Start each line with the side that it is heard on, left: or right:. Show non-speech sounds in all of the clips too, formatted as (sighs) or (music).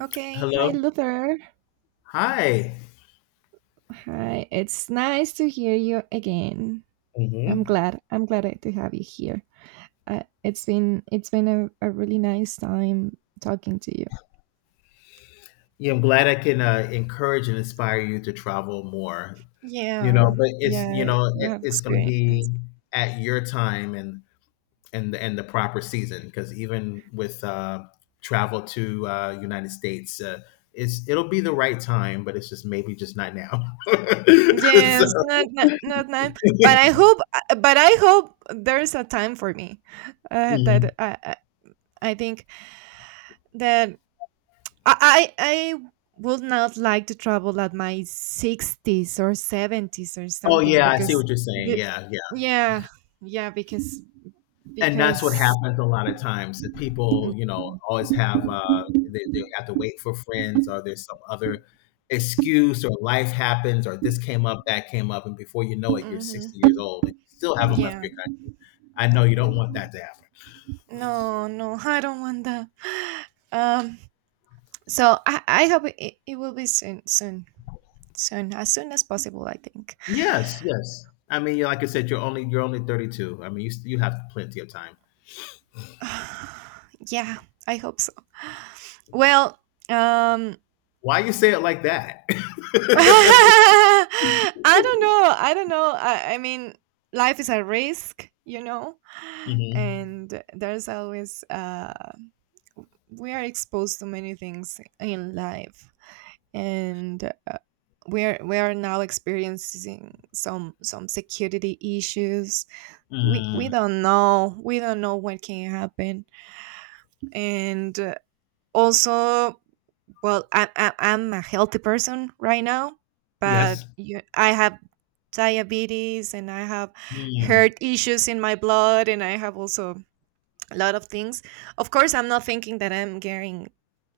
right: Okay, hi
left: Hello.
right: Luther.
left: Hi.
right: Hi, it's nice to hear you again. I'm
left: hmm
right: glad. I'm glad to have you here. It's been a, really nice time talking to you.
left: Yeah, I'm glad I can encourage and inspire you to travel more. You know,
right: Yeah,
left: but it's you
right: yeah,
left: know
right: you
left: it,
right: have
left: It's going to be
right: experience.
left: at your time and and the proper season, because even with travel to United States, it'll be the right time, but it's just maybe just not now. (laughs)
right: Yes,
left: So-
right: not now, but
left: (laughs)
right: I hope but I hope there's a time for me. That
left: Mhm.
right: I think that I would not like to travel at my 60s or 70s or
left: Oh
right: something
left: yeah, I see
right: because
left: what you're saying.
right: y-
left: Yeah, yeah.
right: yeah, yeah because
left: And that's what
right: because
left: happens a lot of times, that people, you know, always have they have to wait for friends, or there's some other excuse, or life happens, or this came up, that came up, and before you know it you're 60
right: hmm,
left: years old and you still haven't left
right: yeah.
left: your country. I know you don't want that to happen.
right: No, no, I don't want that. (sighs) Um so I hope it, it will be soon, as soon as possible, I think.
left: Yes, yes, I mean, like I said, you're only 32. I mean, you have plenty of time.
right: (sighs) Yeah, I hope so. Well, um
left: Why you say it like that?
right: (laughs)
left: (laughs)
right: I don't know. I don't know. I mean, life is a risk, you know,
left: Mhm.
right: and there's always, we are exposed to many things in life. And uh, we are now experiencing some security issues. We
left: Mm.
right: don't know. We don't know what can happen. And also, well, I'm a healthy person right now, but
left: Yes.
right: I have diabetes, and I have
left: Mm.
right: heart issues in my blood, and I have also a lot of things. Of course, I'm not thinking that I'm getting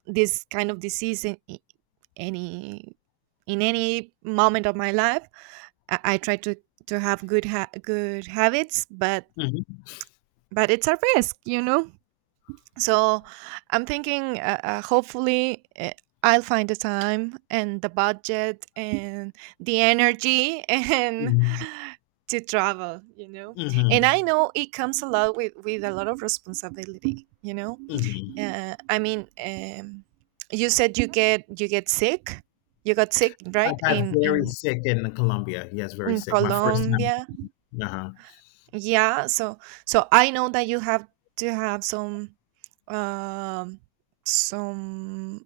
right: this kind of disease in any any moment of my life. I try to have good habits, but
left: Mhm.
right: it's a risk, you know. So I'm thinking, hopefully, I'll find the time and the budget and the energy (laughs) and
left: Mhm.
right: to travel, you know. And I
left: Mhm.
right: know it comes a lot with a lot of responsibility, you know.
left: Mhm.
right: I mean, you said you got sick,
left: I
right: right,
left: got
right: in
left: very sick in Colombia. Yes, very sick. My first time.
right: Colombia.
left: Uh-huh.
right: Yeah. I know that you have to have some, um some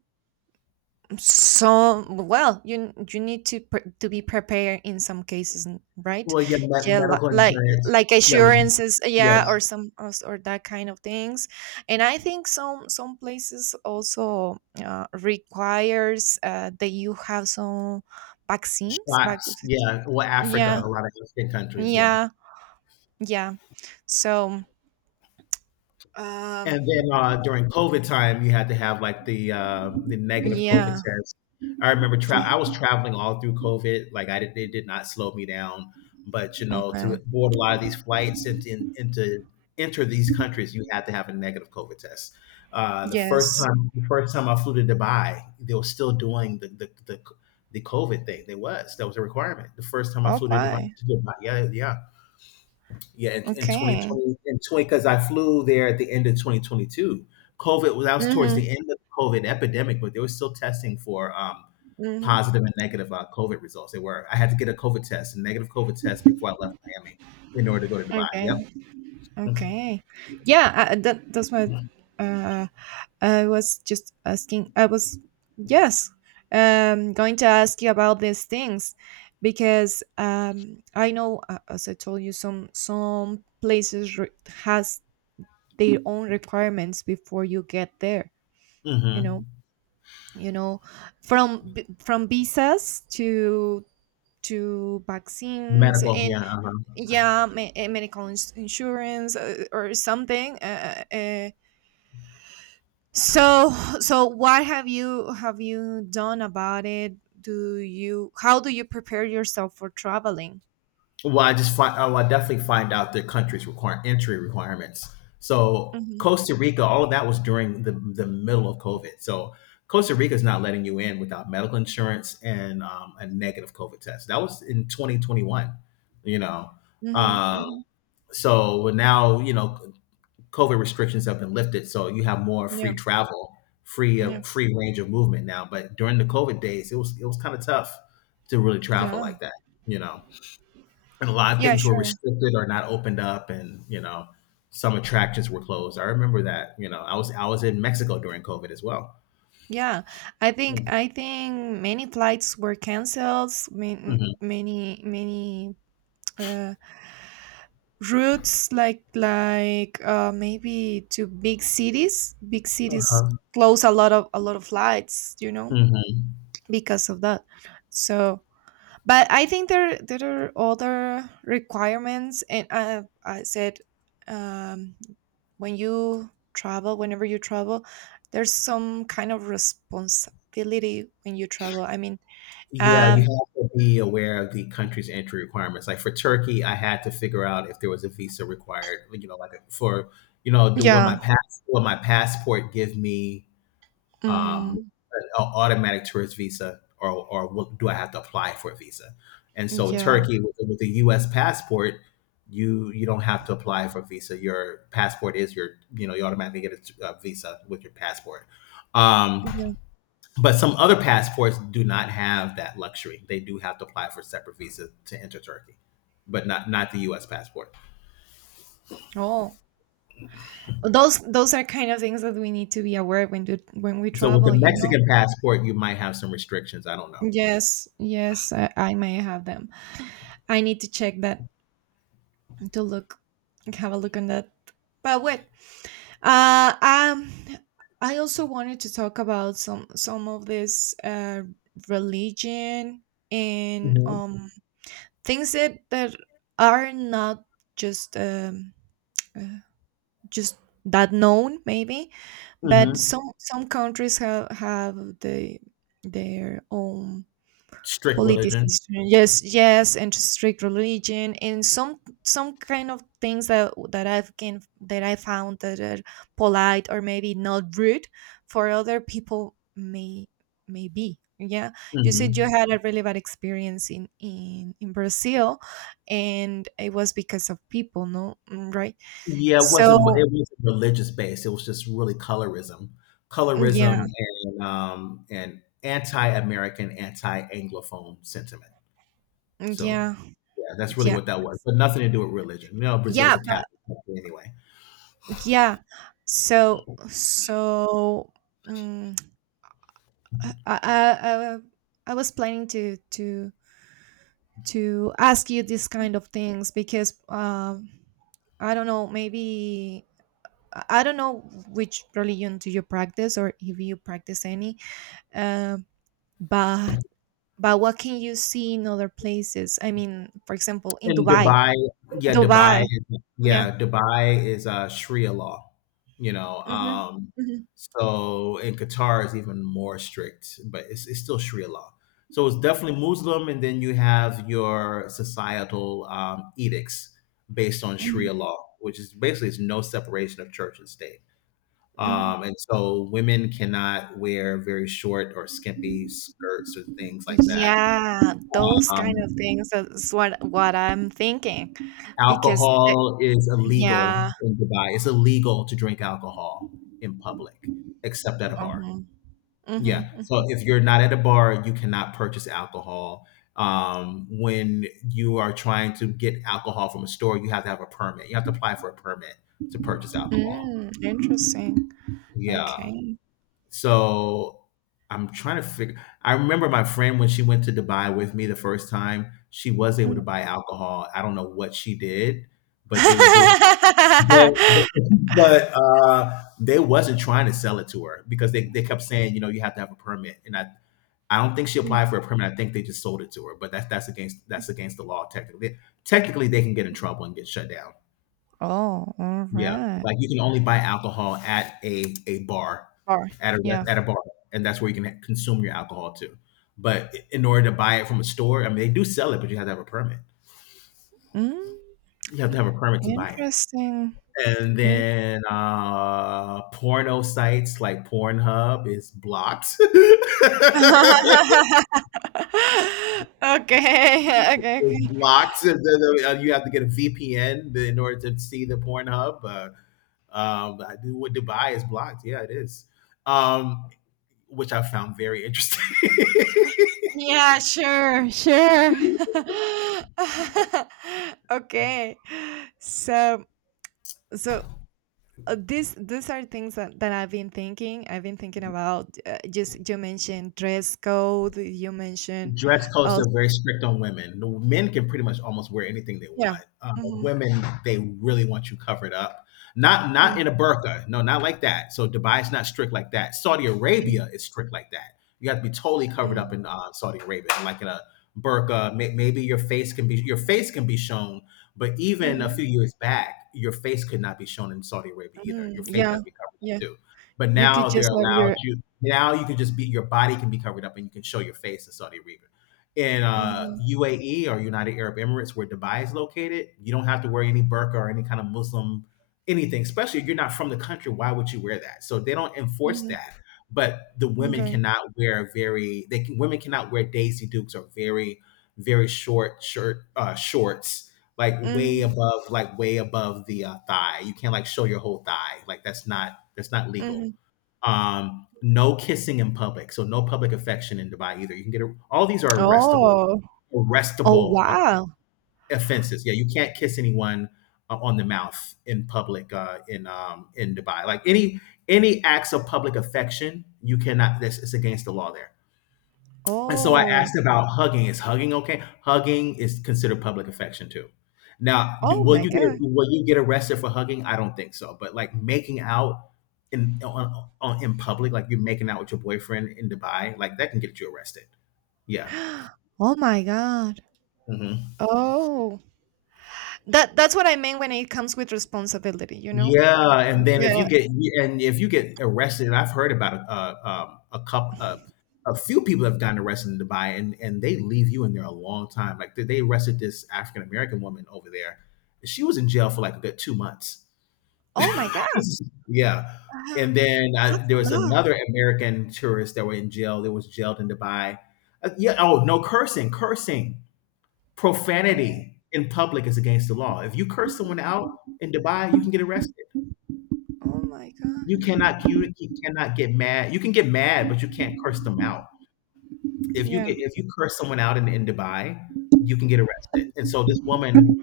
right: so, well, you need to be prepared in some cases, right?
left: Well, yeah,
right: Yeah,
left: medical insurance.
right: like
left: Yeah,
right: assurances, yeah, or
left: yes,
right: or that kind of things. And I think some places also requires that you have some vaccines. Back.
left: shots. Yeah, well, Africa,
right: Yeah,
left: a lot of African countries. Yeah.
right: yeah, yeah. So,
left: And
right: um,
left: then during COVID time, you had to have like the negative COVID
right: yeah,
left: test. I remember tra- I
right: yeah.
left: was traveling all through COVID. Like I did, it did not slow me down. But you know, to
right: Okay.
left: board a lot of these flights and to enter these countries, you had to have a negative COVID test.
right: Yes.
left: The first time I flew to Dubai, they were still doing the COVID thing. They was that was a requirement. The first time I flew to Dubai,
right: Okay.
left: to Dubai, yeah, yeah. Yeah, in
right: Okay.
left: 2020, in 20, because I flew there at the end of 2022. COVID was, that was towards the
right: Mhm.
left: end of the COVID epidemic, but they were still testing for
right: Mhm.
left: positive and negative COVID results. They were, I had to get a COVID test, a negative COVID test before I left Miami in order to go to Dubai.
right: Okay. Okay. Yeah, that's what
left: Yep.
right: uh, I was just asking. I was, yes, going to ask you about these things because, I know, as I told you, some places has their own requirements before you get there. You know,
left: hmm
right: you know, from visas to vaccines,
left: Medical.
right: and
left: Yeah. Uh-huh.
right: yeah, insurance, or something. So, so what have you done about it? Do you how do you prepare yourself for traveling?
left: Well, I just find, oh, I definitely find out the country's require entry requirements. So
right: Mhm.
left: Costa Rica, all of that was during the middle of COVID. So Costa Rica is not letting you in without medical insurance and a negative COVID test. That was in 2021. You know,
right: Mhm.
left: um,
right: Mhm.
left: so well, now you know COVID restrictions have been lifted, so you have more free
right: Yeah.
left: travel, free
right: Yeah.
left: free range of movement now. But during the COVID days, it was kind of tough to really travel
right: Yeah.
left: like that. You know, and a lot of
right: Yeah,
left: things were
right: sure.
left: restricted or not opened up, and you know, some attractions were closed. I remember that. You know, I was in Mexico during COVID as well.
right: Yeah.
left: Mhm.
right: I think many flights were canceled, many, many, many, uh routes, like, maybe to big cities. Big cities
left: Uh-huh.
right: close a lot of flights, you know,
left: Mhm.
right: because of that. So, but I think there are other requirements, and I said, um, when you travel, whenever you travel, there's some kind of responsibility when you travel. I mean,
left: Yeah, you
right: um,
left: have to be aware of the country's entry requirements. Like for Turkey, I had to figure out if there was a visa required, you know, like for you know, do what
right: yeah,
left: my passport give me, um,
right: hmm,
left: an automatic tourist visa, or what? Do I have to apply for a visa? And so
right: yeah,
left: Turkey, with a U.S. passport, you don't have to apply for a visa. Your passport is your, you know, you automatically get a, a visa with your passport. Um,
right: yeah.
left: but some other passports do not have that luxury. They do have to apply for separate visa to enter Turkey, but not the U.S. passport.
right: Oh, those are kind of things that we need to be aware when when we
left: So with the
right: travel. You know.
left: Mexican passport, you might have some restrictions. I don't know.
right: Yes, yes, I may have them. I need to check that, to look have a look on that. But wait, uh, um, I also wanted to talk about some of this, religion, and,
left: hmm
right: things that are not just, uh, just that known maybe, but
left: hmm
right: some countries have the their own
left: Strict religion.
right: politicization, yes, yes, and strict religion, and some kind of things that I found that are polite or maybe not rude for other people, may be yeah. You said you
left: hmm
right: had a really bad experience in Brazil, and it was because of people. No. Mm, right.
left: Yeah, it
right: So
left: wasn't religious based, it was just really colorism. Colorism
right: yeah,
left: and anti-American, anti-Anglophone sentiment. So,
right: yeah,
left: yeah, that's really
right: yeah,
left: what that was, but nothing to do with religion. You know,
right: yeah,
left: Brazil's a Catholic country anyway.
right: yeah. so so mm, I, I, I, I was planning to ask you this kind of things because, I don't know, maybe I don't know which religion do you practice, or if you practice any, um, but what can you see in other places? I mean, for example, in
left: And
right: Dubai.
left: Dubai, yeah, Dubai,
right: Dubai, yeah.
left: yeah, Dubai is Sharia law, you know.
right: Hmm. Hmm.
left: So in Qatar is even more strict, but it's still Sharia law. So it's definitely Muslim, and then you have your societal edicts based on Sharia
right: Hmm.
left: law, which is basically it's no separation of church and state.
right: Hmm.
left: And so women cannot wear very short or skimpy skirts or things like that.
right: Yeah, those kind
left: Um,
right: of things. That's what I'm thinking, because
left: Alcohol is illegal
right: yeah.
left: in Dubai. It's illegal to drink alcohol in public, except at a bar.
right: Mhm. Mhm.
left: Yeah. So
right: Mm.
left: if you're not at a bar, you cannot purchase alcohol. When you are trying to get alcohol from a store, you have to have a permit. You have to apply for a permit to purchase alcohol.
right: Mm, interesting.
left: Yeah.
right: Okay.
left: So I'm trying to figure. I remember my friend when she went to Dubai with me the first time, she was able
right: Mm.
left: to buy alcohol. I don't know what she did, but they would there was. But,
right: Mm. (laughs)
left: but they wasn't trying to sell it to her, because they kept saying, you know, you have to have a permit. And I don't think she applied for a permit. I think they just sold it to her. But that's against the law technically. Technically, they can get in trouble and get shut down.
right: Oh, all
left: Yeah,
right: right.
left: like you can only buy alcohol at a bar,
right: Or
left: at a
right: yeah.
left: at a bar, and that's where you can consume your alcohol too. But in order to buy it from a store, I mean, they do sell it, but you have to have a permit.
right: Mm,
left: You have to have a permit to buy it.
right: interesting.
left: And
right: In-
left: then porno sites like Pornhub is blocked.
right: (laughs)
left: (laughs)
right: okay. Okay.
left: It's
right: Okay.
left: blocked. You have to get a VPN in order to see the Pornhub. I do- what Dubai is blocked. Yeah, it is. Um, which I found very interesting. (laughs)
right: Yeah. Sure. Sure. (laughs) okay. So. So these are things that I've been thinking. I've been thinking about, just you mentioned dress code. You mentioned,
left: Dress codes
right: oh
left: are very strict on women. The men can pretty much almost wear anything they
right: yeah,
left: want.
right: mm-hmm,
left: Women, they really want you covered up. Not not
right: mm,
left: in a burqa. No, not like that. So Dubai's not strict like that. Saudi
right: mm,
left: Arabia is strict like that. You have to be totally covered up
right: mm,
left: in Saudi Arabia, like in a burqa. Maybe your face can be shown, but even a
right: mm,
left: few years back, your face could not be shown in Saudi Arabia either.
right: mm,
left: Your face has
right: yeah,
left: to be covered up
right: yeah.
left: too. But
right: You could
left: now they're
right: just have
left: allowed,
right: your...
left: now you can just be your body can be covered up and you can show your face in Saudi Arabia. In
right: Mm-hmm,
left: UAE or United Arab Emirates, where Dubai is located, you don't have to wear any burqa or any kind of Muslim anything. Especially if you're not from the country, why would you wear that? So they don't enforce
right: mm-hmm,
left: that. But the women
right: okay.
left: cannot wear very they can, women cannot wear Daisy Dukes or very short shirt shorts, like
right: Mm-hmm,
left: way above the thigh. You can't like show your whole thigh. Like that's not legal.
right: mm-hmm.
left: No kissing in public, so no public affection in Dubai either. You can get a, all these are arrestable,
right: Oh. Oh
left: arrestable
right: wow.
left: offenses. Yeah, you can't kiss anyone on the mouth in public in Dubai. Like any acts of public affection, you cannot. This it's against the law there. And so I
right: Oh.
left: asked about hugging. Is hugging okay? Hugging is considered public affection too. Now,
right: Oh
left: will
right: my
left: you get,
right: God.
left: will you get arrested for hugging? I don't think so. But like making out in on in public, like you're making out with your boyfriend in Dubai, like that can get you arrested. Yeah.
right: (gasps) Oh my God.
left: Mhm.
right: Oh, that's what I mean when it comes with responsibility. You know.
left: Yeah, and then if you
right: Yeah.
left: get, and if you get arrested, and I've heard about a couple a few people have gotten arrested in Dubai, and they leave you in there a long time. Like they arrested this African American woman over there. She was in jail for like a good two months.
right: Oh my
left: (laughs) Yeah,
right: God.
left: and then I,
right: That's
left: there
right: a
left: was
right: lot.
left: another American tourist that were in jail. That was jailed in Dubai. Yeah. Oh no, cursing, cursing,
right: Oh,
left: profanity in public is against the law. If you curse someone out in Dubai, you can get arrested.
right: oh my
left: You
right: god.
left: cannot you cannot get mad. You can get mad, but you can't curse them out. If you get
right: Yeah.
left: if you curse someone out in Dubai, you can get arrested. And so this woman,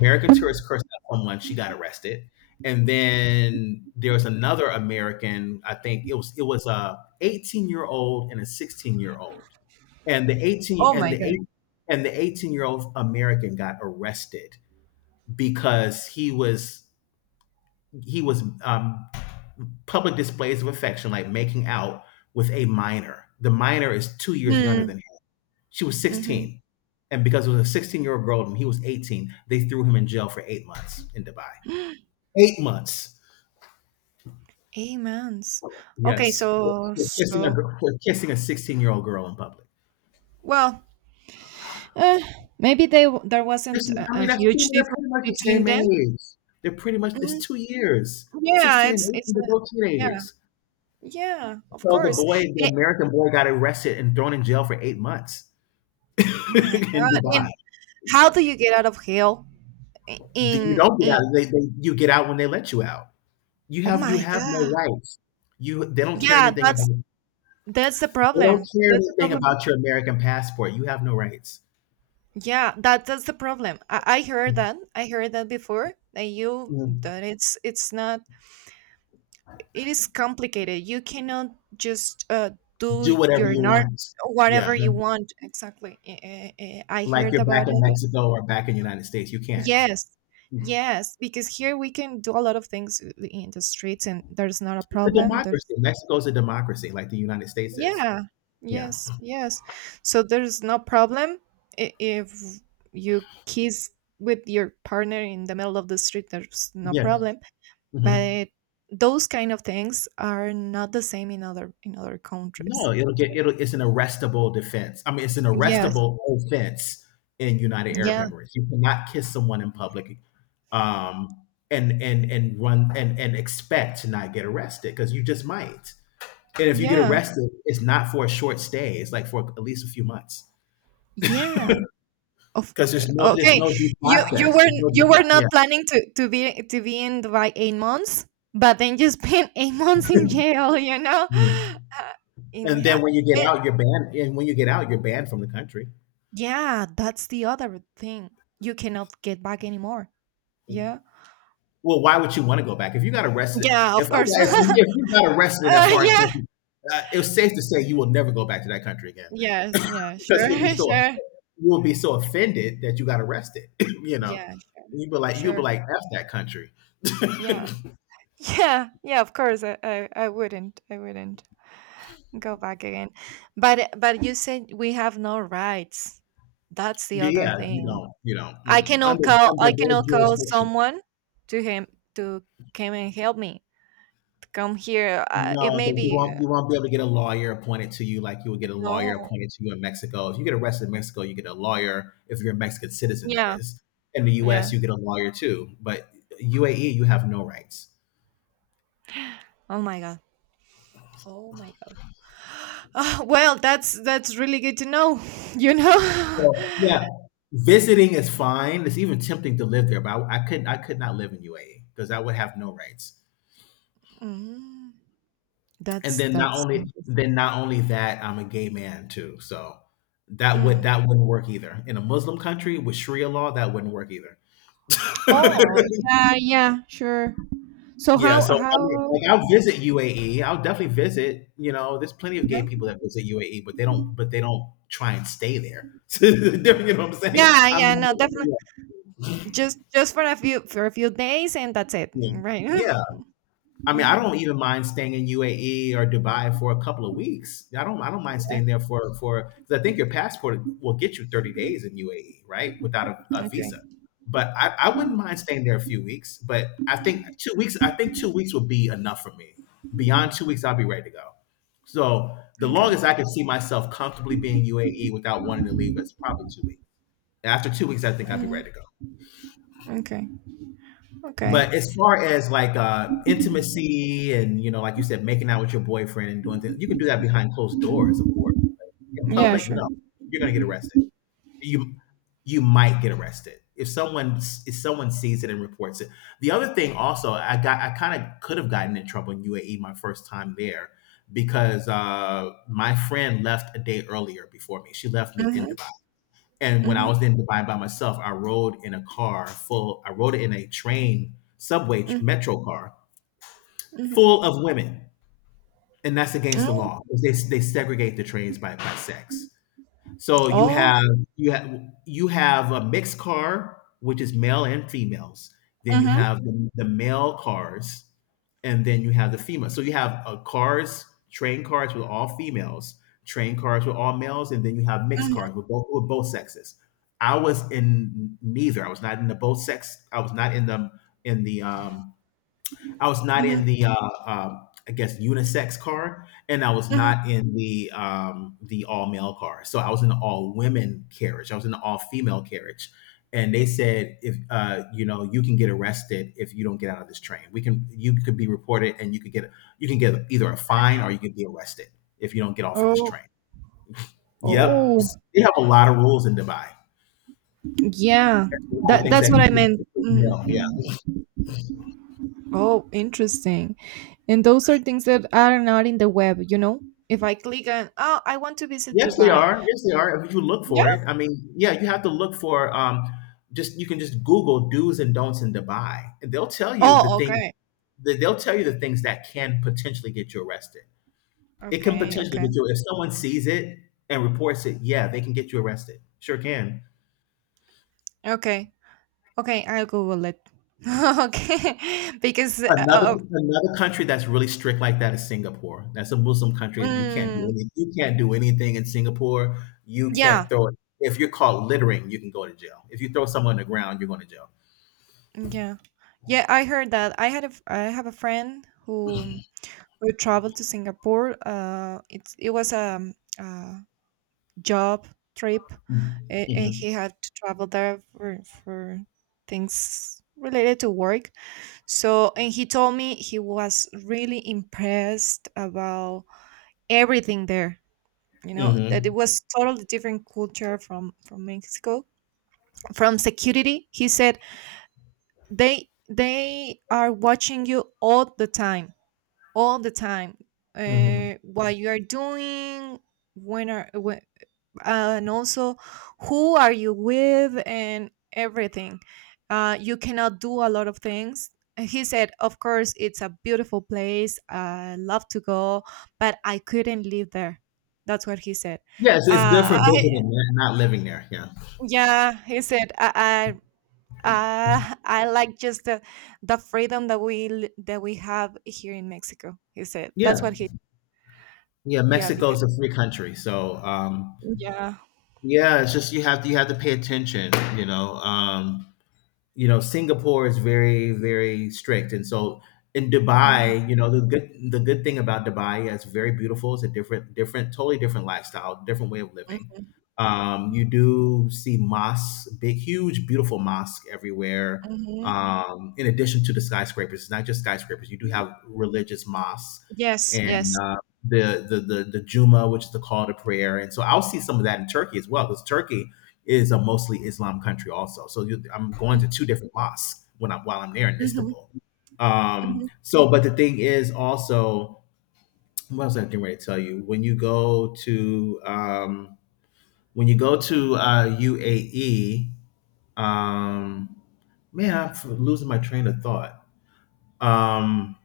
left: American tourist cursed out someone, she got arrested. And then there was another American, I think it was a 18-year-old and a 16-year-old. And the 18
right: Oh
left: and
right: my
left: the
right: god.
left: 8 and the 18-year-old American got arrested because he was public displays of affection, like making out with a minor. The minor is two years younger than
right: Hmm.
left: him. She was
right: Mm-hmm.
left: 16. And because it was a 16-year-old girl and he was 18, they threw him in jail for 8 months in Dubai.
right: (gasps)
left: 8 months.
right: 8 months. Okay.
left: Yes. Kissing a for kissing a 16-year-old girl in public.
right: Well, uh, maybe there wasn't
left: I
right: a
left: mean,
right: huge
left: they're pretty
right: difference
left: much the
right: between
left: same
right: them.
left: age. It's
right: Mm,
left: 2 years.
right: yeah.
left: 16 and 18,
right: It's
left: they're
right: not-
left: both
right: yeah,
left: teenagers.
right: yeah, of
left: So the
right: course.
left: boy, the
right: Eh,
left: American boy, got arrested and thrown in jail for 8 months (laughs)
right: oh my
left: in
right: god.
left: Dubai.
right: And how do you get out of hell? I-
left: Th You don't get
right: In
left: out. They you get out when they let you out.
right: oh
left: You
right: my
left: have no
right: god.
left: rights. You they don't care
right: Yeah.
left: anything about they
right: That's the
left: don't
right: problem.
left: care
right: That's the
left: anything
right: problem.
left: about your American passport. You have no rights.
right: Yeah, that's the problem. I heard that. I heard that before. That you
left: Mm,
right: that it's not, it is complicated. You cannot just
left: do
right: do
left: whatever
right: your
left: you
right: nar
left: want. Yeah,
right: whatever you want. Exactly. I
left: like
right: heard
left: you're back
right: about
left: in
right: it.
left: Mexico or back in the United States. You can't. It's
right: Yes. Yes, because here we can do a lot of things in the streets, and there's not a
left: a
right: problem. There's
left: democracy. Mexico's a democracy like the United States is.
right: Yeah.
left: Yeah.
right: Yes. Yes. So there's no problem if you kiss with your partner in the middle of the street. There's no
left: Yeah.
right: problem,
left: Mhm.
right: but those kind of things are not the same in other
left: No,
right: countries.
left: it'll get it'll it's an arrestable defense. I mean, it's an
right: Yes.
left: arrestable offense in United Arab
right: Yeah.
left: Emirates. You cannot kiss someone in public um and run and expect to not get arrested because you just might. And if you get
right: Yeah.
left: arrested, it's not for a short stay. It's like for at least a few months.
right: Yeah.
left: Because there's
right: Okay.
left: no due
right: You
left: process. There's no due
right: were not
left: process.
right: planning to be in Dubai 8 months, but then you spent eight (laughs) months in jail. You know,
left: Yeah. Mhm.
right: in
left: And then
right: ha-
left: when you get
right: a-
left: out, you're banned. And when you get out, you're banned from the country.
right: yeah, that's the other thing. You cannot get back anymore. Yeah.
left: Well, why would you want to go back?
right: Yeah,
left: If
right: of
left: I got,
right: course. (laughs)
left: if if you got arrested in a foreign
right: Yeah.
left: country, it safe to say you will never go back to that country again
right: Yes. Yeah.
left: because
right: Sure. (laughs) Sure.
left: you will be so offended that you got arrested. (clears throat) (laughs) You
right: Yeah. Sure.
left: you'll be like
right: Sure.
left: f that country.
right: Yeah.
left: (laughs)
right: Yeah. Yeah. Of course. I wouldn't go back again. But you said we have no rights. That's the other
left: Yeah,
right: thing.
left: you don't under
right: I
left: their
right: cannot call
left: jurisdiction.
right: someone, to him to come and help me. Come here. It
left: No,
right: may
left: because
right: be,
left: you won't be able to get a lawyer appointed to you like you would get a
right: no.
left: lawyer appointed to you in Mexico. If you get arrested in Mexico, you get a lawyer if you're a Mexican citizen, that
right: Yeah.
left: is. In the
right: Yeah.
left: US, you get a lawyer too, but UAE, you have no rights.
right: Oh my god. Oh my god. (gasps) Ah, well, that's really good to know. (laughs) You know.
left: So,
right: (laughs)
left: yeah, visiting is fine. It's even tempting to live there, but I couldn't. I could not live in UAE because I would have no rights.
right: Mm,
left: And then not
right: that's
left: only
right: interesting.
left: then not only that, I'm a gay man too, so
right: Mm.
left: that wouldn't work either. In a Muslim country with Sharia law, that wouldn't work either.
right: Oh
left: (laughs)
right: yeah, yeah, sure. So
left: Yeah, so I mean,
right: how
left: like I'll visit UAE. I'll definitely visit. You know, there's plenty of gay
right: yeah,
left: people that visit UAE, but they don't. But they don't try and stay there. (laughs) You know what I'm saying?
right: yeah,
left: I'm.
right: yeah, no, definitely, just for a few days, and that's it, right? (laughs)
left: Yeah. I mean, I
right: Mhm.
left: don't even mind staying in UAE or Dubai for a couple of weeks. I don't mind
right: Yeah.
left: staying there for because I think your passport will get you 30 days in UAE, right? Without a
right: Okay.
left: visa. But I wouldn't mind staying there a few weeks. But I think 2 weeks would be enough for me. Beyond 2 weeks, I'll be ready to go. So the
right: Okay.
left: longest I could see myself comfortably being UAE without wanting to leave is probably 2 weeks. After 2 weeks, I think I'd be ready
right: Mhm.
left: to go.
right: Okay. Okay.
left: But as far as like intimacy and like you said, making out with your boyfriend and doing things, you can do that behind closed doors, of course. In
right: Yeah.
left: public,
right: Sure.
left: no, you're gonna get arrested. You you might get arrested if someone sees it and reports it. The other thing also, I kind of could have gotten in trouble in UAE my first time there because my friend left a day earlier before me. She left me in,
right: Mm-hmm.
left: and when I
right: Mm-hmm.
left: was in Dubai by myself, I rode in a train, subway, metro car
right: Mm-hmm.
left: full of women. And that's against the law. They segregate the trains by sex. So
right: Oh.
left: you have you have a mixed car, which is male and females. Then you
right: Mm-hmm.
left: have the male cars, and then you have the female. So you have cars, train cars with all females, train cars with all males, and then you have mixed cars with both sexes. I was in neither. I was not in the both sex. In the um, I was not in
right: Mm-hmm.
left: the I guess unisex car, and I was
right: Mm-hmm.
left: not in the all male car. So I was in the all women carriage. I was in the all female carriage, and they said if you know you can get arrested if you don't get out of this train. We can You could be reported, and you can get either a fine or you could be arrested if you don't get off of this
right: Oh.
left: train. Yep,
right: Oh,
left: they have a lot of rules in Dubai.
right: yeah.
left: A lot of things
right: That's what I
left: that
right: meant. Mhm,
left: yeah, yeah.
right: mhm. Oh, interesting. And those are things that are not in the web, you know? If I click on, oh, I want to visit
left: Yes, they
right: Dubai.
left: are. Yes, they are. If you look
right: Yeah.
left: for it, I mean, yeah, you have to look for just you can just Google do's and don'ts in Dubai, and they'll tell you the
right: Oh,
left: thing.
right: okay.
left: They'll tell you the things that can potentially get you arrested. It can
right: Okay,
left: potentially get
right: okay.
left: you if someone sees it and reports it. Yeah, they can get you arrested. Sure can.
right: Okay. Okay, I'll Google it. (laughs) okay. (laughs) Because,
left: Another country that's really strict like that is Singapore. That's a Muslim country.
right: mm,
left: You can't do anything in Singapore. You can't
right: yeah.
left: throw it. If you're caught littering, you can go to jail. If you throw someone on the ground, you're going to jail.
right: Yeah. Yeah, I heard that. I have a friend who traveled to Singapore. It was a job trip,
left: Mm.
right: and,
left: Mhm.
right: he had to travel there for things related to work. So, and he told me he was really impressed about everything there. You know that it
left: Mhm.
right: was totally different culture from Mexico. From security, he said they are watching you all the time, all the time.
left: Mhm.
right: What you are doing, when are when, and also who are you with and everything. You cannot do a lot of things. And he said, of course, it's a beautiful place. I love to go, but I couldn't live there. That's what he said.
left: Yeah, it's good for
right: I,
left: visiting, not living there. Yeah.
right: yeah, he said, I like just the freedom that that we have here in Mexico. He said
left: Yeah.
right: that's what he...
left: Yeah,
right: Yeah,
left: Mexico
right: because
left: is a free country. So,
right: yeah.
left: yeah, it's just you have to pay attention, you know, um, Singapore is very very strict. And so in Dubai,
right: Mhm,
left: the good thing about Dubai is very beautiful. It's a different, different, totally different lifestyle, different way of living.
right: mhm,
left: You do see mosques, big huge beautiful mosque everywhere,
right: mhm.
left: in addition to the skyscrapers. It's not just skyscrapers. You do have religious mosques,
right: Yes,
left: and
right: yes.
left: the juma, which is the call to prayer. And so I'll see some of that in Turkey as well, because Turkey is a mostly Islam country also. So I'm going to two different mosques when I'm while I'm there in
right: Mhm.
left: Istanbul.
right: Mhm,
left: So, but the thing is also, what was I getting ready to tell you? When you go to UAE. um, Man, losing my train of thought. Um,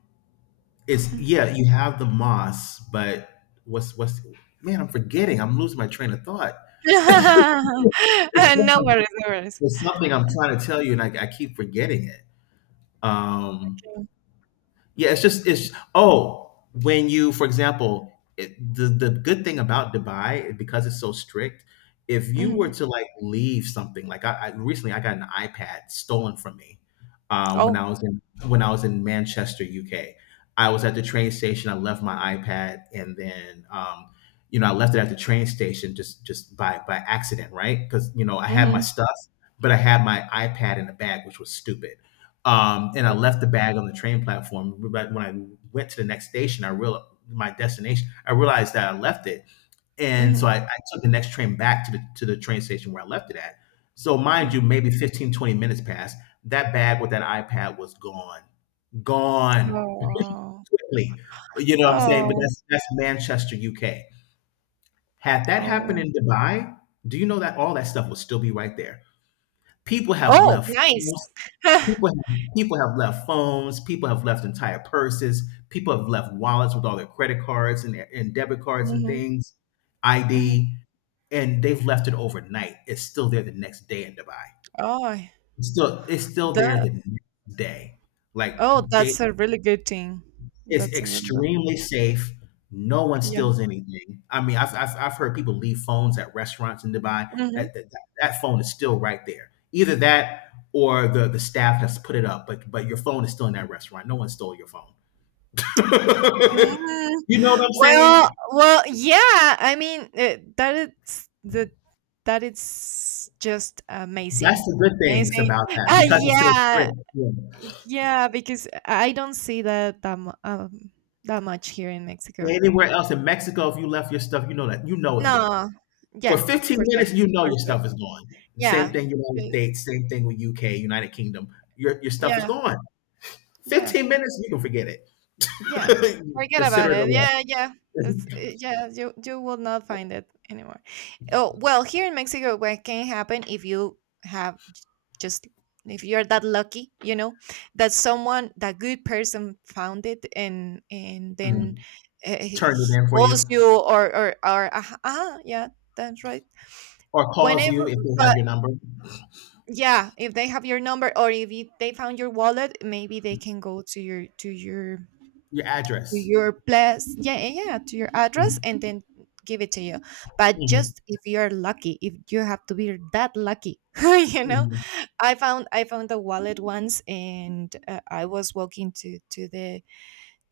left: it's
right: mm.
left: Yeah, you have the mosque, but what's man, I'm forgetting. I'm losing my train of thought.
right: (laughs)
left: It's
right: No
left: something,
right: worries, no worries.
left: it's something I'm trying to tell you, and I keep forgetting it. Um,
right: Mm,
left: yeah, it's just it's oh when you for example, it, the good thing about Dubai, because it's so strict. If you were
right: mhm.
left: to like leave something, like I got an iPad stolen from me, uh, when
right: Oh.
left: I was in when I was in Manchester, UK. I was at the train station. I left my iPad, and then I left it at the train station just by accident, right? Because I had my
right: Mhm.
left: stuff, but I had my iPad in the bag, which was stupid. And I left
right: Okay.
left: the bag on the train platform. But when I went to the next station, I realized my destination. I realized that I left it, and so
right: Mhm,
left: I took the next train back to the train station where I left it at. So mind
right: mhm.
left: you, maybe 15-20 minutes passed. That bag with that iPad was gone, gone (laughs)
right: Oh.
left: quickly. You know what I'm saying? But
right: Oh.
left: that's Manchester, UK. Had that happened
right: Oh.
left: in Dubai, do you know that all that stuff would still be right there? People have
right: Oh,
left: left
right: nice.
left: phones, People
right: (laughs)
left: have, people have left phones. People have left entire purses. People have left wallets with all their credit cards and debit cards and
right: Mhm,
left: things,
right: mhm.
left: ID, and they've left it overnight. It's still there the next day in Dubai.
right: Oh,
left: It's still there
right: the
left: the next day. Like
right: oh,
left: they
right: that's a really good thing.
left: It's
right: That's a really good
left: extremely safe. No one
right: yeah.
left: steals anything. I mean, I've heard people leave phones at restaurants in Dubai.
right: Mhm.
left: That phone is still right there. Either that or the staff has put it up, but your phone is still in that restaurant. No one stole your phone. (laughs)
right: Mm,
left: You know what I'm saying?
right: well, yeah, I mean, eh, that it's just
left: That's
right: amazing.
left: the good things
right: Amazing.
left: about that because it's so
right: Yeah,
left: strict. Yeah.
right: yeah, because I don't see that much here in Mexico.
left: Anywhere else in Mexico, if you left your stuff, you know that you know it's gone.
right: No,
left: For
right: yeah,
left: 15
right: for sure,
left: minutes, you know
right: for
left: your
right: sure.
left: stuff is gone. Same
right: Yeah,
left: thing United
right: y-
left: States, same thing with UK, United Kingdom. Your stuff is
right: yeah,
left: gone.
right: yeah.
left: 15 minutes, you can forget it.
right: Yeah,
left: (laughs)
right: forget
left: Consider
right: about
left: it a
right: it.
left: loss.
right: Yeah, yeah. Yeah, you will not find it anymore. Oh, well, here in Mexico, what can happen if you have just, if you're that lucky, you know, that someone, that good person found it and then
left: Mm.
right: uh, he
left: Turn it
right: he
left: in for
right: calls
left: you,
right: you, or, yeah, that's right.
left: or calls you
right: Whenever,
left: if they have
right: but
left: your number,
right: yeah, if they have your number, or if you, they found your wallet, maybe they can go to your to your
left: your
right: to
left: address.
right: your place, yeah, yeah, yeah, to your address,
left: Mm.
right: and then give it to you, but
left: Mhm.
right: just if you're lucky, if you have to be that lucky. (laughs) you know
left: Mhm.
right: i found i found a wallet once, and I was walking to to the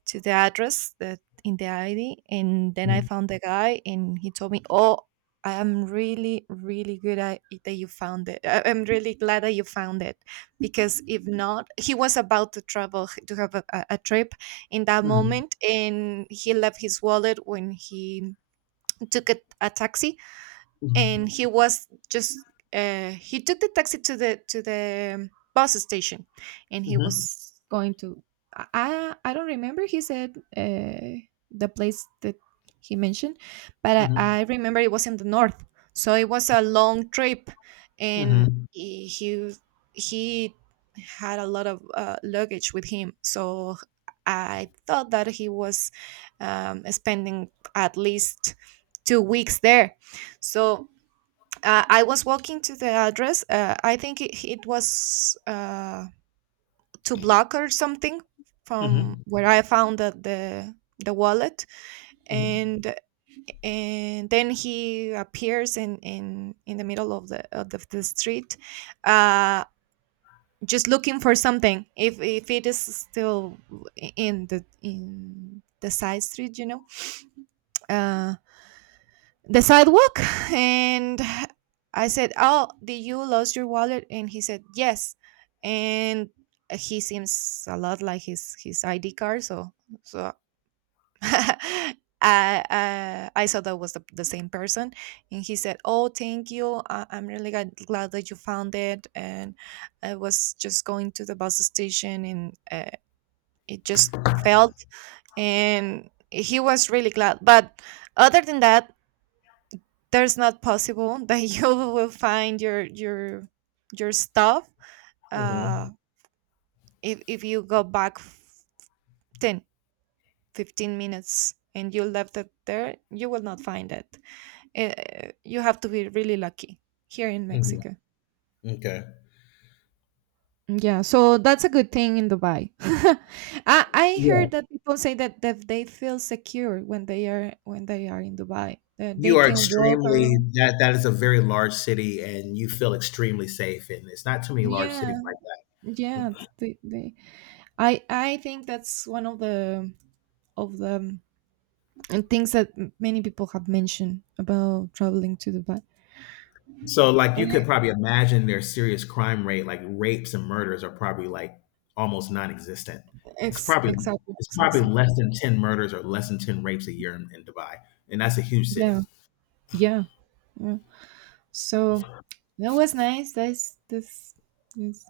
right: to the address that in the ID, and then I
left: Mhm.
right: found the guy, and he told me, "Oh, I am really, really good at it that you found it. I'm really glad that you found it, because if not, he was about to travel to have a trip in that
left: Mhm.
right: moment, and he left his wallet when he took a taxi, and he was just, he took the taxi to the bus station, and he
left: Mhm.
right: was going to. I don't remember, he said, uh, the place that he mentioned, but
left: Mhm. Mhm.
right: I remember it was in the north, so it was a long trip, and
left: Mhm.
right: he had a lot of luggage with him, so I thought that he was spending at least 2 weeks there. So I was walking to the address. I think it was, two block or something from
left: Mhm.
right: where I found the wallet,
left: Mhm.
right: and and then he appears in the middle of the street, uh, just looking for something, if it is still in the side street. Uh, the sidewalk, and I said, "Oh, did you lose your wallet?" And he said, "Yes." And he seems a lot like his ID card, so so (laughs) I saw that was the same person, and he said, "Oh, thank you, I'm really glad that you found it, and I was just going to the bus station," and it just felt, and he was really glad. But other than that, that's not possible, but (laughs) you will find your stuff, uh
left: Mhm.
right: if you go back 10, 15 minutes, and you left it there, you will not find it. You have to be really lucky here in
left: Mhm.
right: Mexico.
left: Okay.
right: Yeah, so that's a good thing in Dubai. (laughs) I
left: Yeah.
right: heard that people say that, that they feel secure when they are in Dubai. That
left: You
right: they
left: are
right: can walk
left: extremely
right: around.
left: that is a very large city and you feel extremely safe, and it's not too many large
right: Yeah,
left: cities like that.
right: yeah. They I think that's one of the of the um, and things that many people have mentioned about traveling to Dubai.
left: So like you
right: Eh,
left: could probably imagine their serious crime rate, like rapes and murders are probably like almost non-existent. It's
right: Ex-
left: probably
right: exactly,
left: it's probably
right: exactly.
left: less than 10 murders or less than 10 rapes a year in Dubai. And that's a huge city.
right: Yeah, yeah, yeah. So that was nice. That's this. Yes.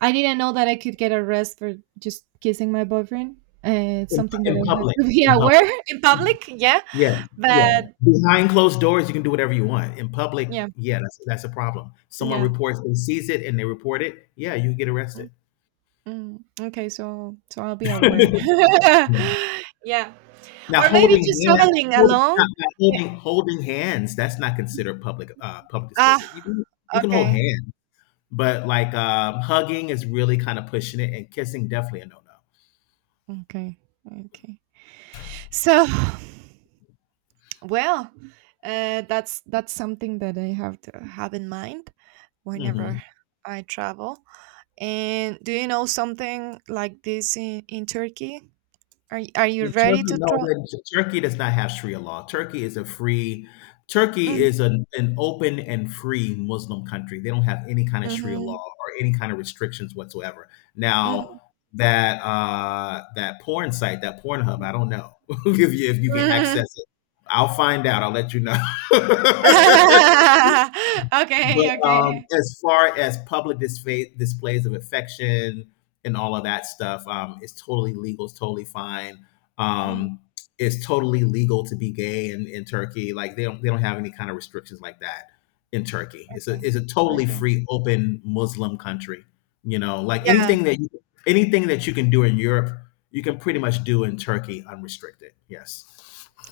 right: I didn't know that I could get arrested for just kissing my boyfriend. It's something that
left: In
right: I had
left: public,
right: to be
left: in
right: aware
left: public.
right: (laughs) in public. Yeah,
left: Yes, yeah.
right: but
left: Behind closed doors, you can do whatever you want. In public,
right: yeah,
left: yeah, that's a problem. Someone
right: yeah.
left: reports, they sees it and they report it, yeah, you get arrested.
right: Mm, mm. Okay, so I'll be aware.
left: (laughs)
right: (laughs) Yeah.
left: Now
right: Or maybe
left: holding
right: just
left: hand,
right: traveling
left: holding,
right: alone?
left: now now
right: Eh,
left: holding, holding hands, that's not considered public, public
right: Ah,
left: displays. You can you can hold
right: okay.
left: hands, but, like, hugging is really kinda pushing it, and kissing, definitely a no-no.
right: Okay. Okay. So, (sighs) well, that's something that I have to have in mind whenever
left: Mhm.
right: I travel. And do you know something like this in Turkey? Are you
left: In
right: ready
left: Turkey,
right: to
left: no,
right: travel?
left: that- Turkey does not have Sharia law. Turkey is a free, Turkey is an open and free Muslim country. They don't have any kind of Sharia law
right: Mm-hmm.
left: or any kind of restrictions whatsoever. Now,
right: Hmm.
left: that porn site, that Pornhub, I don't know (laughs) if you can
right: Hmm.
left: access it. I'll find out. I'll let you know. (laughs)
right: (laughs)
left: But
right: Okay, okay.
left: as far as public display, displays of affection and all of that stuff, it's totally legal. It's totally fine.
right: Mm,
left: Um, it's totally legal to be gay in Turkey. Like they don't have any kind of restrictions like that in Turkey.
right: okay,
left: It's a totally
right: okay.
left: free, open Muslim country. You know, like
right: Yeah,
left: anything that you can do in Europe, you can pretty much do in Turkey unrestricted. Yes.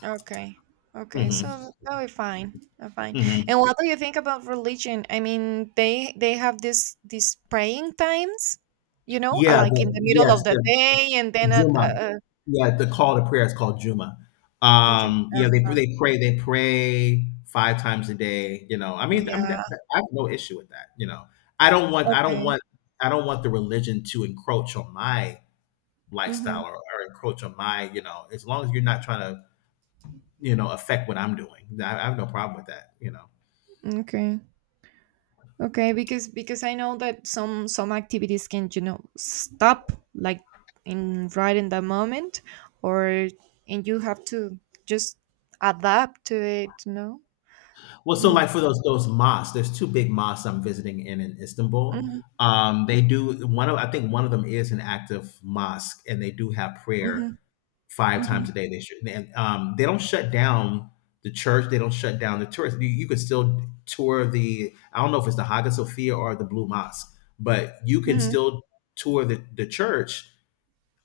right: okay. Okay.
left: Hmm.
right: So that'll be fine. That'll be fine.
left: Hmm.
right: And what do you think about religion? I mean, they have this these praying times, you know,
left: Yeah.
right: like in
left: The,
right: the middle
left: yes.
right: of the
left: The
right: day, and then at,
left: Cuma. Yeah, the call to prayer is called Juma.
right: okay.
left: Yeah, they they pray 5 times a day. You know,
right: Yeah.
left: that, that, I have no issue with that. You know, I don't want I don't
right: Okay.
left: want I don't want the religion to encroach on my
right: Mm-hmm.
left: lifestyle, or encroach on my you know. As long as you're not trying to you know affect what I'm doing, I have no problem with that. You know.
right: Okay. Okay. Because I know that some activities can, stop, like, in right in the moment, or, and you have to just adapt to it. No.
left: Well, so
right: Mm-hmm.
left: like for those mosques, there's 2 big mosques I'm visiting in Istanbul. They do one of I think one of them is an active mosque, and they do have prayer
right: Mm-hmm.
left: five
right: Mm-hmm.
left: times a day. They should, and they don't shut down the church. They don't shut down the tourists. You can still tour the. I don't know if it's the Hagia Sophia or the Blue Mosque, but you can
right: Mhm.
left: still tour the church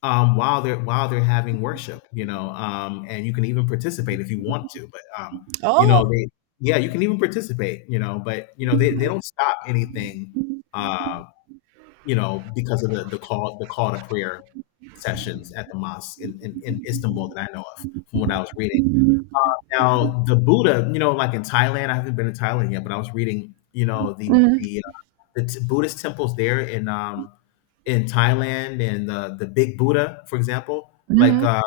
left: while they're having worship, you know, and you can even participate if you want to. But you know,
right: Oh.
left: they yeah, you can even participate, you know, but you know, they
right: Mhm.
left: don't stop anything, uh, you know, because of the call to prayer sessions at the mosque in Istanbul that I know of from what I was reading. Now the Buddha, you know, like in Thailand, I haven't been in Thailand yet, but I was reading, you know, the
right: Mhm.
left: the the t- Buddhist temples there in Thailand and the Big Buddha, for example, like
right: Mhm.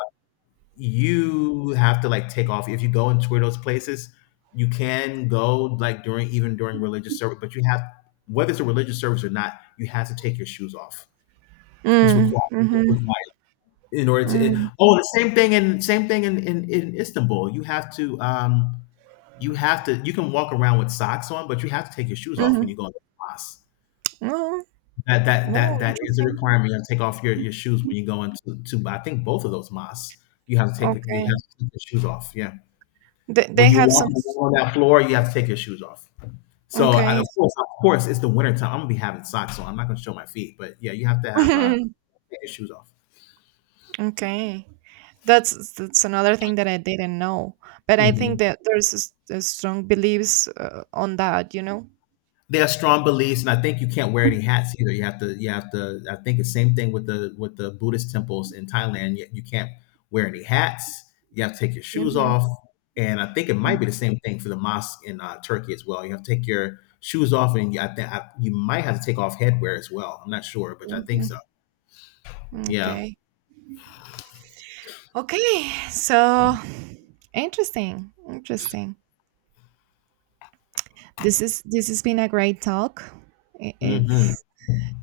left: you have to like take off if you go into those places. You can go like during even during religious service, but you have, whether it's a religious service or not, you have to take your shoes off. It's required. It's
right: Mhm.
left: required in order to. It,
right: Mhm.
left: oh, the same thing in Istanbul. You have to you have to you can walk around with socks on, but you have to take your shoes off when
right: Mhm.
left: you go into class.
right: Oh,
left: That that that
right: oh,
left: that is a
right: interesting.
left: requirement. You have to take off your shoes when you go into to I think both of those mosques. You have to take
right: Okay.
left: your shoes off. Yeah.
right: They
left: When
right: they
left: you
right: have
left: walk
right: some s-.
left: on that floor, you have to take your shoes off. So I,
right: Okay.
left: of course, it's the winter time. I'm gonna be having socks on. I'm not gonna show my feet, but yeah, you have to have
right: (laughs)
left: take your shoes off.
right: Okay. That's another thing that I didn't know. But I
left: Mhm.
right: think that there's a strong beliefs, on that.
left: They have strong beliefs, and I think you can't wear any hats either. You have to, you have to. I think the same thing with the Buddhist temples in Thailand. You can't wear any hats. You have to take your shoes
right: Hmm.
left: off, and I think it might
right: Hmm.
left: be the same thing for the mosque in Turkey as well. You have to take your shoes off, and you, you might have to take off headwear as well. I'm not sure, but I think so. Yeah.
right: Okay. Okay. So, interesting. Interesting. This has been a great talk. If
left: Hmm.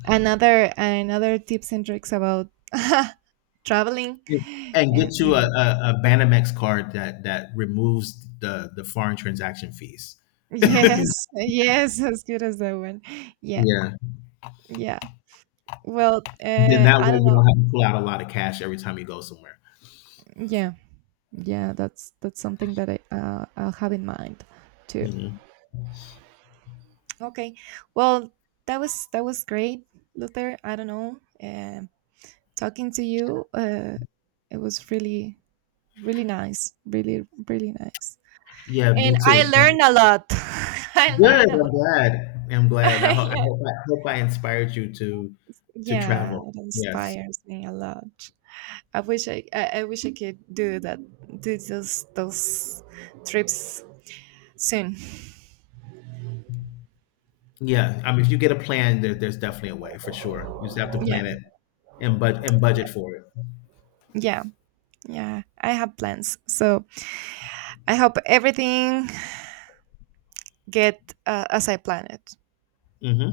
right: another tips and tricks about (laughs) traveling,
left: And
right: and
left: get
right: you
left: you
right: know,
left: a Banamex card that that removes the foreign transaction fees.
right: yes, (laughs) yes, as good as that one, yeah,
left: Yeah.
right: yeah. Well,
left: Then that
right: I
left: way
right: don't
left: you
right: know,
left: don't have to pull out a lot of cash every time you go somewhere.
right: yeah, yeah, that's something that I'll have in mind too.
left: Mhm.
right: Okay, well, that was great, Luther, I don't know, um talking to you, it was really, really nice, really, really nice.
left: Yeah,
right: And
left: me too.
right: I
left: Good.
right: learned a lot. (laughs)
left: I'm
right: I learned a lot.
left: glad. I'm glad. And
right: (laughs) Yeah,
left: I hope I inspired you to
right: yeah,
left: travel.
right: it
left: Yes.
right: inspires me a lot. I wish I wish I could do that, do those trips soon.
left: Yeah. I mean, if you get a plan, there, there's definitely a way for sure. You just have to
right: Yeah,
left: plan it and budget for it.
right: yeah, yeah. I have plans, so I hope everything get, as I plan it.
left: Hmm.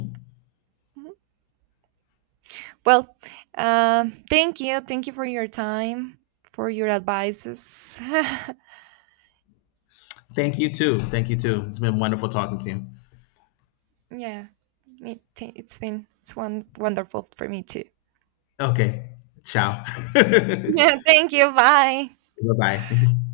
right: Mhm. Well, thank you for your time, for your advices.
left: Thank you too. Thank you too. It's been wonderful talking to you.
right: (laughs) Yeah, it's been, it's one wonderful for me too. (laughs)
left: Okay. Ciao. (laughs) Bye
right: Yeah, thank you. Bye.
left: bye.